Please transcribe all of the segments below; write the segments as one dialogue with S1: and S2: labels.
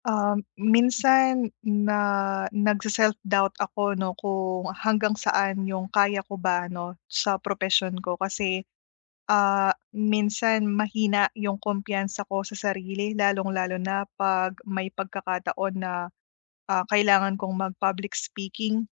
S1: Minsan na nagse-self-doubt ako 'no, kung hanggang saan yung kaya ko ba 'no, sa profession ko kasi, minsan mahina yung kumpiyansa ko sa sarili lalong-lalo na 'pag may pagkakataon na, kailangan kong mag-public speaking.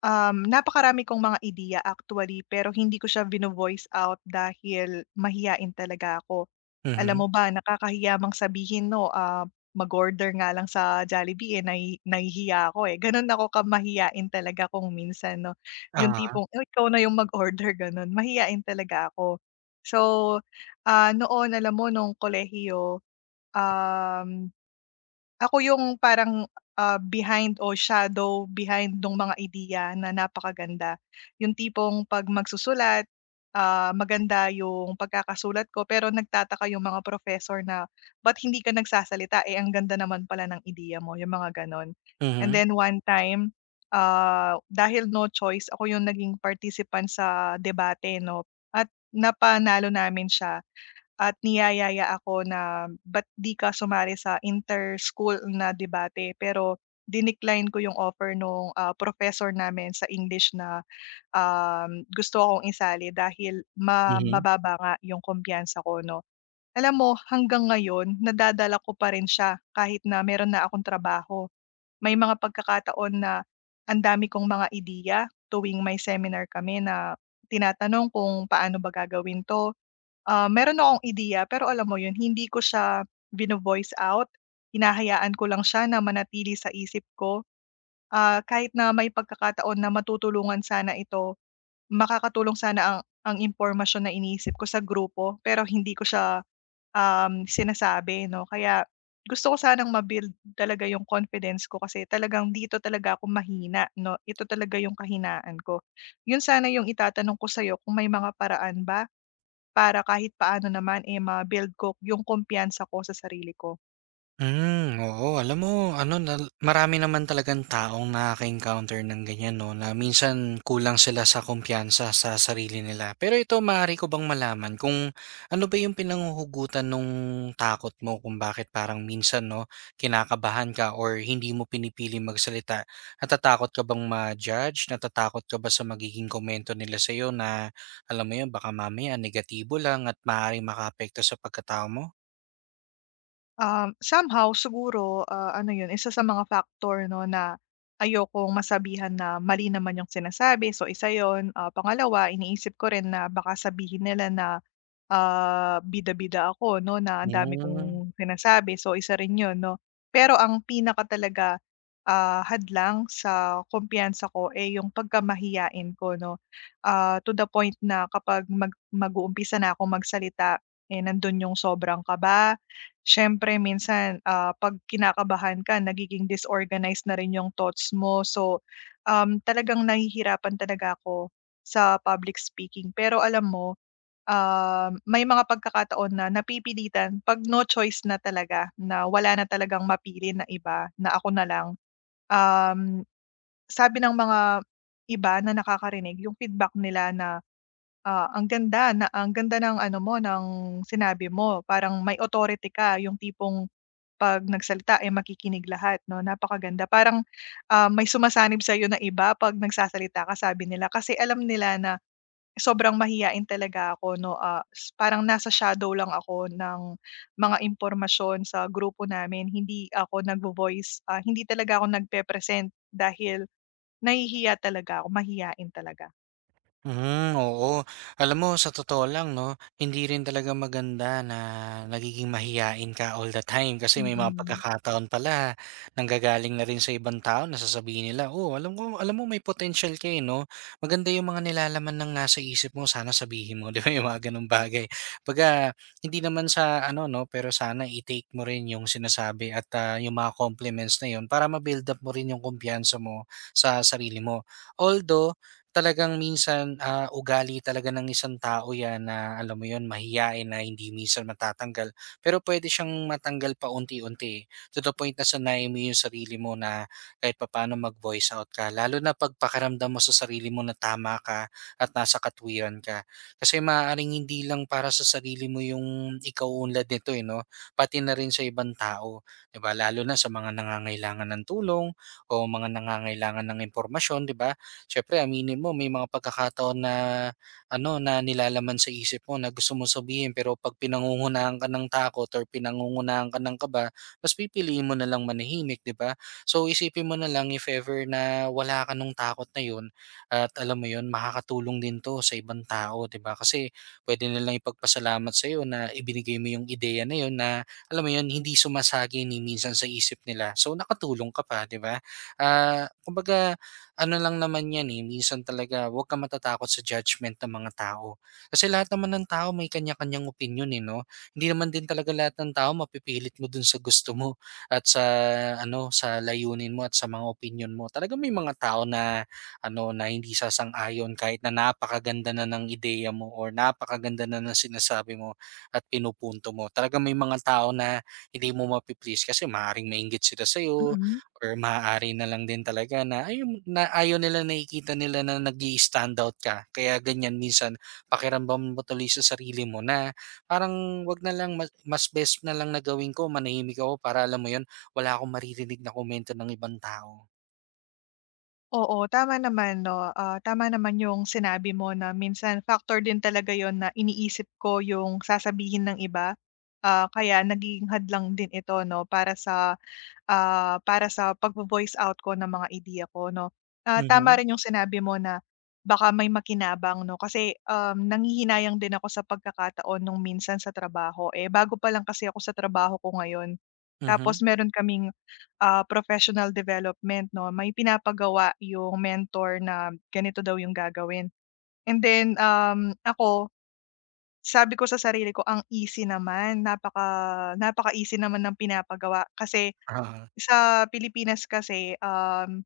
S1: Napakarami kong mga ideya actually, pero hindi ko siya vino-voice out dahil mahiyain talaga ako. Alam
S2: Mhm,
S1: mo ba, nakakahiya mang sabihin 'no, mag-order nga lang sa Jollibee, eh, nahihiya ako, eh. Gano'n ako ka-mahiyain talaga kung minsan 'no, yung
S2: oo.
S1: tipong, "Oh, ikaw na yung mag-order," gano'n. Mahiyain talaga ako. So, noon alam mo nung kolehiyo, um ako yung parang, behind o shadow behind nung mga ideya na napakaganda. Yung tipong 'pag magsusulat, maganda yung pagkakasulat ko pero nagtataka yung mga professor na, "Ba't hindi ka nagsasalita, eh, ang ganda naman pala ng ideya mo." Yung mga gano'n. And
S2: Mhm,
S1: then one time, dahil no choice ako yung naging participant sa debate 'no, at napanalo namin siya at niyayaya ako na, "Ba't 'di ka sumali sa inter-school na debate?" Pero dinikline ko yung offer nung, professor namin sa English na, gusto akong isali dahil ma
S2: mhm.
S1: mababa nga yung kumpiyansa ko 'no. Alam mo hanggang ngayon nadadala ko pa rin siya kahit na meron na akong trabaho. May mga pagkakataon na ang dami kong mga ideya tuwing may seminar kami na tinatanong kung paano ba gagawin 'to. Meron akong ideya pero alam mo yun, hindi ko siya vino-voice out, hinahayaan ko lang siya na manatili sa isip ko. Kahit na may pagkakataon na matutulungan sana ito, makakatulong sana ang impormasyon na iniisip ko sa grupo pero hindi ko siya, sinasabi 'no. Kaya gusto ko sanang ma-build talaga yung confidence ko kasi talagang dito talaga ako mahina 'no, ito talaga yung kahinaan ko. Yun sana yung itatanong ko sa'yo kung may mga paraan ba para kahit paano naman, eh, ma-build ko yung kumpiyansa ko sa sarili ko.
S2: Hmm, oo. Alam mo, ano, nal marami naman talagang taong nakaka-encounter ng ganyan 'no, na minsan kulang sila sa kumpiyansa sa sarili nila. Pero ito, maaari ko bang malaman kung ano ba yung pinanghuhugutan nung takot mo, kung bakit parang minsan 'no, kinakabahan ka or hindi mo pinipiling magsalita? Natatakot ka bang ma-judge? Natatakot ka ba sa magiging komento nila sa'yo na alam mo yun, baka mamaya negatibo lang at maaaring makaapekto sa pagkatao mo?
S1: Somehow siguro, ano yun, isa sa mga factor 'no na ayokong masabihan na mali naman yung sinasabi, so isa yon. Pangalawa, iniisip ko rin na baka sabihin nila na bida-bida ako 'no, na ang dami
S2: Hmm.
S1: kong sinasabi. So, isa rin 'yun 'no. Pero ang pinaka talaga, hadlang sa kumpiyansa ko, eh, yung pagkamahiyain ko 'no. To the point na kapag mag-uumpisa na akong magsalita, eh, nandun yung sobrang kaba. Siyempre minsan, 'pag kinakabahan ka nagiging disorganized na rin yung thoughts mo. So, talagang nahihirapan talaga ako sa public speaking. Pero alam mo, may mga pagkakataon na napipilitan 'pag no choice na talaga na wala na talagang mapili na iba, na ako na lang. Um, sabi ng mga iba na nakakarinig yung feedback nila na, "Ang ganda na ang ganda ng ano mo, ng sinabi mo." Parang may authority ka, yung tipong 'pag nagsalita, eh, makikinig lahat 'no, napakaganda. Parang, may sumasanib sa sa'yo na iba 'pag nagsasalita ka sabi nila, kasi alam nila na sobrang mahiyain talaga ako 'no, ah, s parang nasa shadow lang ako ng mga impormasyon sa grupo namin. Hindi ako nagvo-voice, hindi talaga ako nagpe-present dahil nahihiya talaga ako, mahiyain talaga.
S2: Mhm, oo. Alam mo, sa totoo lang 'no, hindi rin talaga maganda na nagiging mahiyain ka all the time, kasi may mga
S1: Mm,
S2: pagkakataon pala nanggagaling na rin sa ibang tao na sasabihin nila, "Oh, alam ko, alam mo may potential ka, eh, 'no. Maganda yung mga nilalaman ng nasa isip mo, sana sabihin mo." 'Di ba, yung mga gano'ng bagay. 'Baga hindi naman sa ano 'no, pero sana i-take mo rin yung sinasabi at, yung mga compliments na yun para ma-build up mo rin yung kumpiyansa mo sa sarili mo. Although talagang minsan, ugali talaga ng isang tao 'yan na alam mo yon, mahiyain na hindi minsan matatanggal. Pero pwede siyang matanggal pa unti, eh. To the point na sanayin mo 'yung sarili mo na kahit papaano mag-voice out ka, lalo na 'pag pakiramdam mo sa sarili mo na tama ka at nasa katwiran ka. Kasi maaaring hindi lang para sa sarili mo 'yung ikaw unlad nito, eh, 'no, pati na rin sa ibang tao, 'di ba? Lalo na sa mga nangangailangan ng tulong o mga nangangailangan ng impormasyon, 'di ba? Siyempre aminin mo, may mga pagkakataon na ano, na nilalaman sa isip mo na gusto mong sabihin, pero 'pag pinangungunahan ka ng takot or pinangungunahan ka ng kaba, mas pipiliin mo na lang manahimik, 'di ba? So, isipin mo na lang if ever na wala ka nung takot na 'yun at alam mo 'yun, makakatulong din 'to sa ibang tao, 'di ba? Kasi puwede nilang ipagpasalamat sa iyo na ibinigay mo yung ideya na 'yun na, alam mo 'yun, hindi sumasagi ni minsan sa isip nila. So, nakatulong ka pa, 'di ba? Kumbaga ano lang naman 'yan, eh, minsan talaga huwag kang matatakot sa judgment ng mga tao. Kasi lahat naman ng tao may kanya-kanyang opinyon, eh, 'no? Hindi naman din talaga lahat ng tao mapipilit mo dun sa gusto mo at sa ano, sa layunin mo at sa mga opinyon mo. Talaga, may mga tao na ano, na hindi sasang-ayon kahit na napakaganda na ng ideya mo or napakaganda na ng sinasabi mo at pinupunto mo. Talaga, may mga tao na hindi mo mapi-please, kasi maaaring mainggit sila sa'yo.
S1: mm.
S2: Or maaari na lang din talaga na ayun, na ayaw nila, nakikita nila na nag-i-standout ka, kaya ganyan minsan pakiramdam mo tuloy sa sarili mo na parang, wag na lang, mas mas best na lang na gawin ko manahimik ako, para alam mo yun, wala akong maririnig na komento ng ibang tao.
S1: Oo, tama naman 'no, tama naman yung sinabi mo na minsan factor din talaga yon na iniisip ko yung sasabihin ng iba, kaya nagiging hadlang din ito 'no para sa pag voice out ko ng mga ideya ko 'no. Tama
S2: Mhm,
S1: rin yung sinabi mo na baka may makinabang 'no, kasi, nanghihinayang din ako sa pagkakataon nung minsan sa trabaho, eh, bago pa lang kasi ako sa trabaho ko ngayon.
S2: mhm,
S1: Tapos meron kaming, professional development 'no, may pinapagawa yung mentor na ganito daw yung gagawin. And then, ako sabi ko sa sarili ko, "Ang easy naman, napaka-easy naman ng pinapagawa." Kasi
S2: oo,
S1: sa Pilipinas kasi,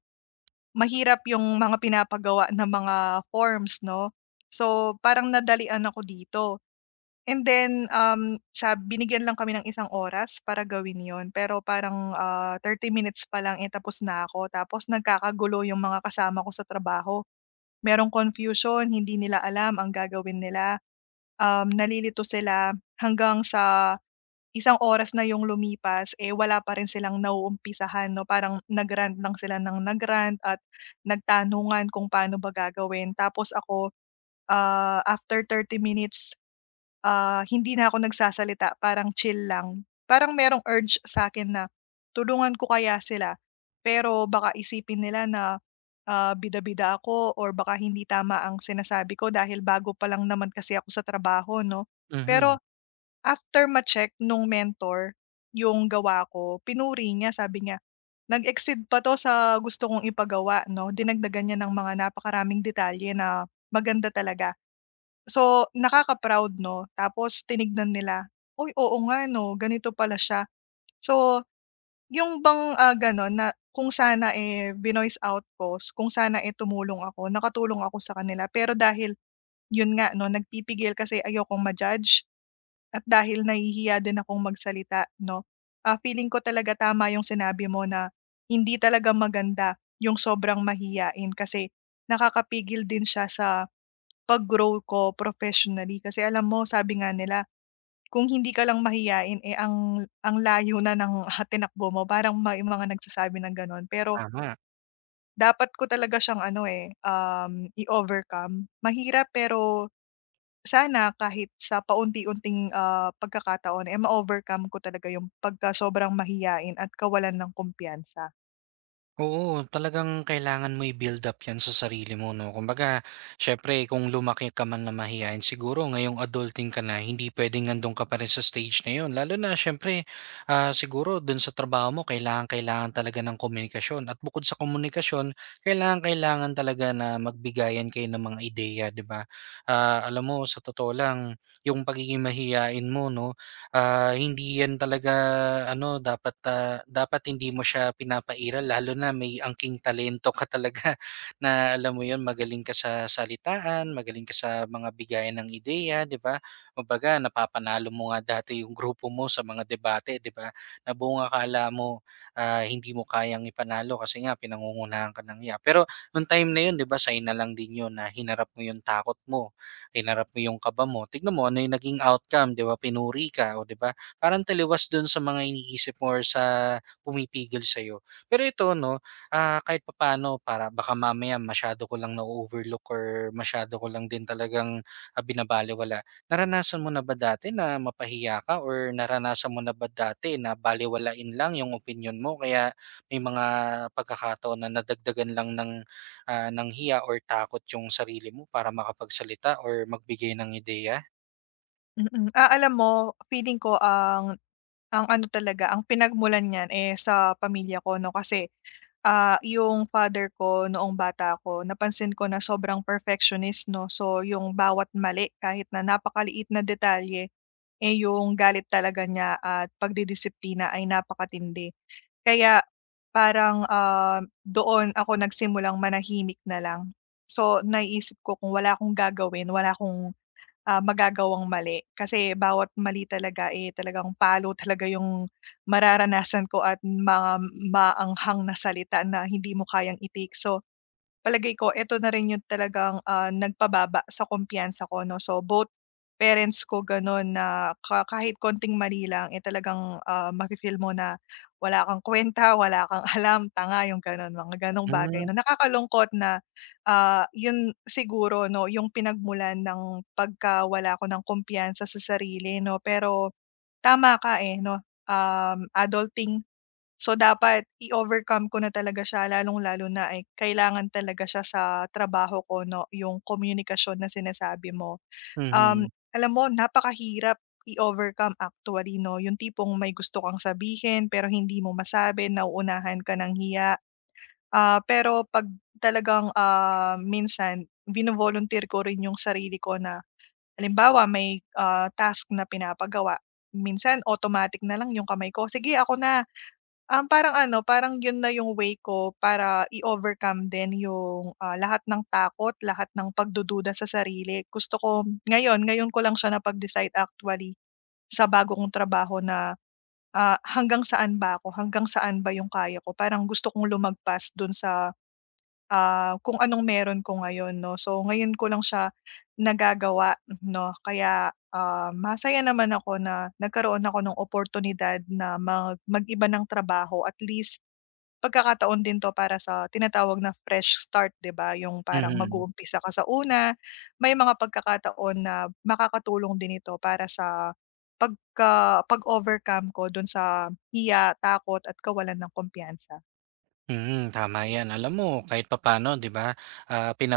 S1: mahirap yung mga pinapagawa ng mga forms 'no. So, parang nadalian ako dito, and then, sa binigyan lang kami ng isang oras para gawin 'yon pero parang, 30 minutes pa lang, eh, tapos na ako. Tapos nagkakagulo yung mga kasama ko sa trabaho. Merong confusion, hindi nila alam ang gagawin nila, nalilito sila hanggang sa isang oras na yung lumipas, eh, wala pa rin silang nauumpisahan 'no, parang nag-rant lang sila ng at nagtanungan kung paano ba gagawin. Tapos ako, after 30 minutes, hindi na ako nagsasalita, parang chill lang. Parang merong urge sa akin na tulungan ko kaya sila, pero baka isipin nila na, bida-bida ako or baka hindi tama ang sinasabi ko dahil bago pa lang naman kasi ako sa trabaho 'no. Pero
S2: mhm,
S1: after ma-check nung mentor yung gawa ko, pinuri niya, sabi niya, "Nag-exceed pa 'to sa gusto kong ipagawa 'no." Dinagdagan niya ng mga napakaraming detalye na maganda talaga. So, nakaka-proud 'no, tapos tinignan nila, "Uy, oo nga 'no, ganito pala siya." So, yung bang, gano'n na kung sana, eh, vinoice out ko, kung sana, eh, tumulong ako, nakatulong ako sa kanila pero dahil yun nga 'no, nagpipigil kasi ayokong ma-judge at dahil nahihiya din akong magsalita 'no. Feeling ko talaga tama yung sinabi mo na hindi talaga maganda yung sobrang mahiyain kasi nakakapigil din siya sa pag-grow ko professionally. Kasi alam mo sabi nga nila, kung hindi ka lang mahiyain, eh, ang layo na ng, tinakbo mo, parang may mga nagsasabi ng gano'n. Pero
S2: tama.
S1: dapat ko talaga siyang ano, eh, i-overcome. Mahirap pero sana kahit sa paunti-unting, pagkakataon, eh, ma-overcome ko talaga yung pagka-sobrang mahiyain at kawalan ng kumpiyansa.
S2: Oo, talagang kailangan mo i-build up 'yan sa sarili mo 'no. Kumbaga, siyempre kung lumaki ka man na mahiyain, siguro ngayong adulting ka na, hindi puwedeng nando'n ka pa rin sa stage na 'yon. Lalo na siyempre, siguro do'n sa trabaho mo kailangan-kailangan talaga ng komunikasyon, at bukod sa komunikasyon, kailangan-kailangan talaga na magbigayan kayo ng mga ideya, 'di ba? Alam mo sa totoo lang, yung pagiging mahiyain mo 'no, hindi yan talaga ano, dapat, dapat hindi mo siya pinapairal, lalo na may angking talento ka talaga na alam mo yun, magaling ka sa salitaan, magaling ka sa mga bigayan ng ideya, 'di ba? Kumbaga napapanalo mo nga dati yung grupo mo sa mga debate, 'di ba? Na buong akala mo hindi mo kayang ipanalo kasi nga pinangungunahan ka ng hiya. Pero nung time na yun, 'di ba, sign na lang din yun na hinarap mo yung takot mo, hinarap mo yung kaba mo, tignan mo ano yung naging outcome, 'di ba? Pinuri ka, o 'di ba? Parang taliwas dun sa mga iniisip mo or sa pumipigil sa'yo. Pero ito, no, kahit papaano, para baka mamaya masyado ko lang na-overlook or masyado ko lang din talagang binabalewala. Naranasan mo na ba dati na mapahiya ka, or naranasan mo na ba dati na balewalain lang yung opinion mo, kaya may mga pagkakataon na nadagdagan lang ng ng hiya or takot yung sarili mo para makapagsalita or magbigay ng ideya?
S1: Mm. Alam mo feeling ko ang ano talaga, ang pinagmulan niyan, eh, sa pamilya ko 'no kasi, yung father ko noong bata ako napansin ko na sobrang perfectionist 'no. So, yung bawat mali kahit na napakaliit na detalye, eh, yung galit talaga niya at pagdidisiplina ay napakatindi. Kaya parang, doon ako nagsimulang manahimik na lang. So, naisip ko kung wala akong gagawin, wala akong, magagawang mali. Kasi bawat mali talaga, eh, talagang palo talaga yung mararanasan ko at mga maanghang na salita na hindi mo kayang i-take. So, palagay ko eto na rin yung talagang, nagpababa sa kumpiyansa ko 'no. So, both parents ko gano'n na kahit konting mali lang, eh, talagang, mafi-feel mo na wala kang kuwenta, wala kang alam, tanga, yung gano'n, mga gano'ng bagay
S2: Hmm,
S1: 'no. Nakakalungkot na, yun siguro 'no, yung pinagmulan ng pagkawala ko ng kumpiyansa sa sarili 'no. Pero tama ka, eh, 'no, adulting. So, dapat i-overcome ko na talaga siya lalong-lalo na ay kailangan talaga siya sa trabaho ko 'no, yung komunikasyon na sinasabi mo. Um,
S2: mhm,
S1: alam mo napakahirap i-overcome actually 'no, yung tipong may gusto kang sabihin pero hindi mo masabi, nauunahan ka ng hiya. Pero 'pag talagang, minsan vino-volunteer ko rin yung sarili ko na halimbawa may, task na pinapagawa, minsan automatic na lang yung kamay ko, "Sige ako na." Parang ano, parang yun na yung way ko para i-overcome din yung, lahat ng takot, lahat ng pagdududa sa sarili. Gusto ko ngayon, ngayon ko lang siya napag-decide actually sa bago kong trabaho na, hanggang saan ba ako, hanggang saan ba yung kaya ko. Parang gusto kong lumagpas dun sa, kung anong meron ko ngayon 'no. So ngayon ko lang siya nagagawa 'no, kaya, masaya naman ako na nagkaroon ako ng oportunidad na mag-iba ng trabaho. At least, pagkakataon din 'to para sa tinatawag na fresh start, 'di ba, yung parang
S2: mhm.
S1: mag-uumpisa ka sa una. May mga pagkakataon na makakatulong din ito para sa pag-overcome ko dun sa hiya, takot at kawalan ng kumpiyansa.
S2: Mm, tama 'yan. Alam mo, kahit papaano 'di ba, pina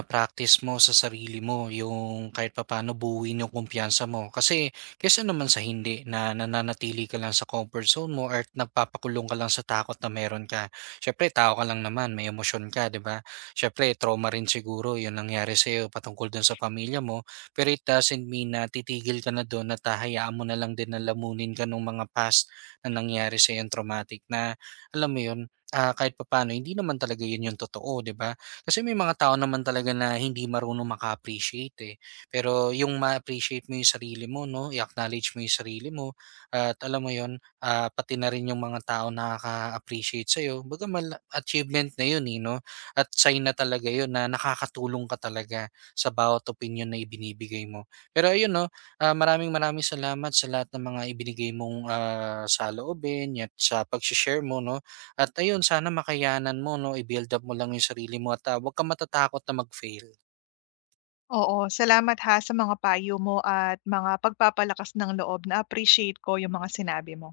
S2: mo sa sarili mo yung kahit papaano buuin yung kumpiyansa mo. Kasi kaysa naman sa hindi, na nananatili ka lang sa comfort zone mo or nagpapakulong ka lang sa takot na meron ka. Syempre tao ka lang naman, may emosyon ka, 'di ba? Syempre trauma rin siguro yung nangyari sa'yo patungkol dun sa pamilya mo, pero it doesn't mean na titigil ka na dun at hahayaan mo na lang din na lamunin ka ng mga past na nangyari sa'yo, yung traumatic na alam mo 'yun. Kahit papaano hindi naman talaga 'yun 'yung totoo, 'di ba? Kasi may mga tao naman talaga na hindi marunong maka-appreciate, eh. Pero 'yung ma-appreciate mo 'yung sarili mo 'no, i-acknowledge mo 'yung sarili mo at alam mo 'yun, pati na rin 'yung mga tao na nakaka-appreciate sa'yo, kumbaga mala achievement na 'yun, eh, 'no? At sign na talaga 'yun na nakakatulong ka talaga sa bawat opinyon na ibinibigay mo. Pero ayun 'no, maraming maraming salamat sa lahat ng mga ibinigay mong, saloobin at sa pagse-share mo 'no. At ayun, sana makayanan mo 'no, i-build up mo lang yung sarili mo at, 'wag kang matatakot na mag-fail.
S1: Oo, salamat ha sa mga payo mo at mga pagpapalakas ng loob. Na-appreciate ko yung mga sinabi mo.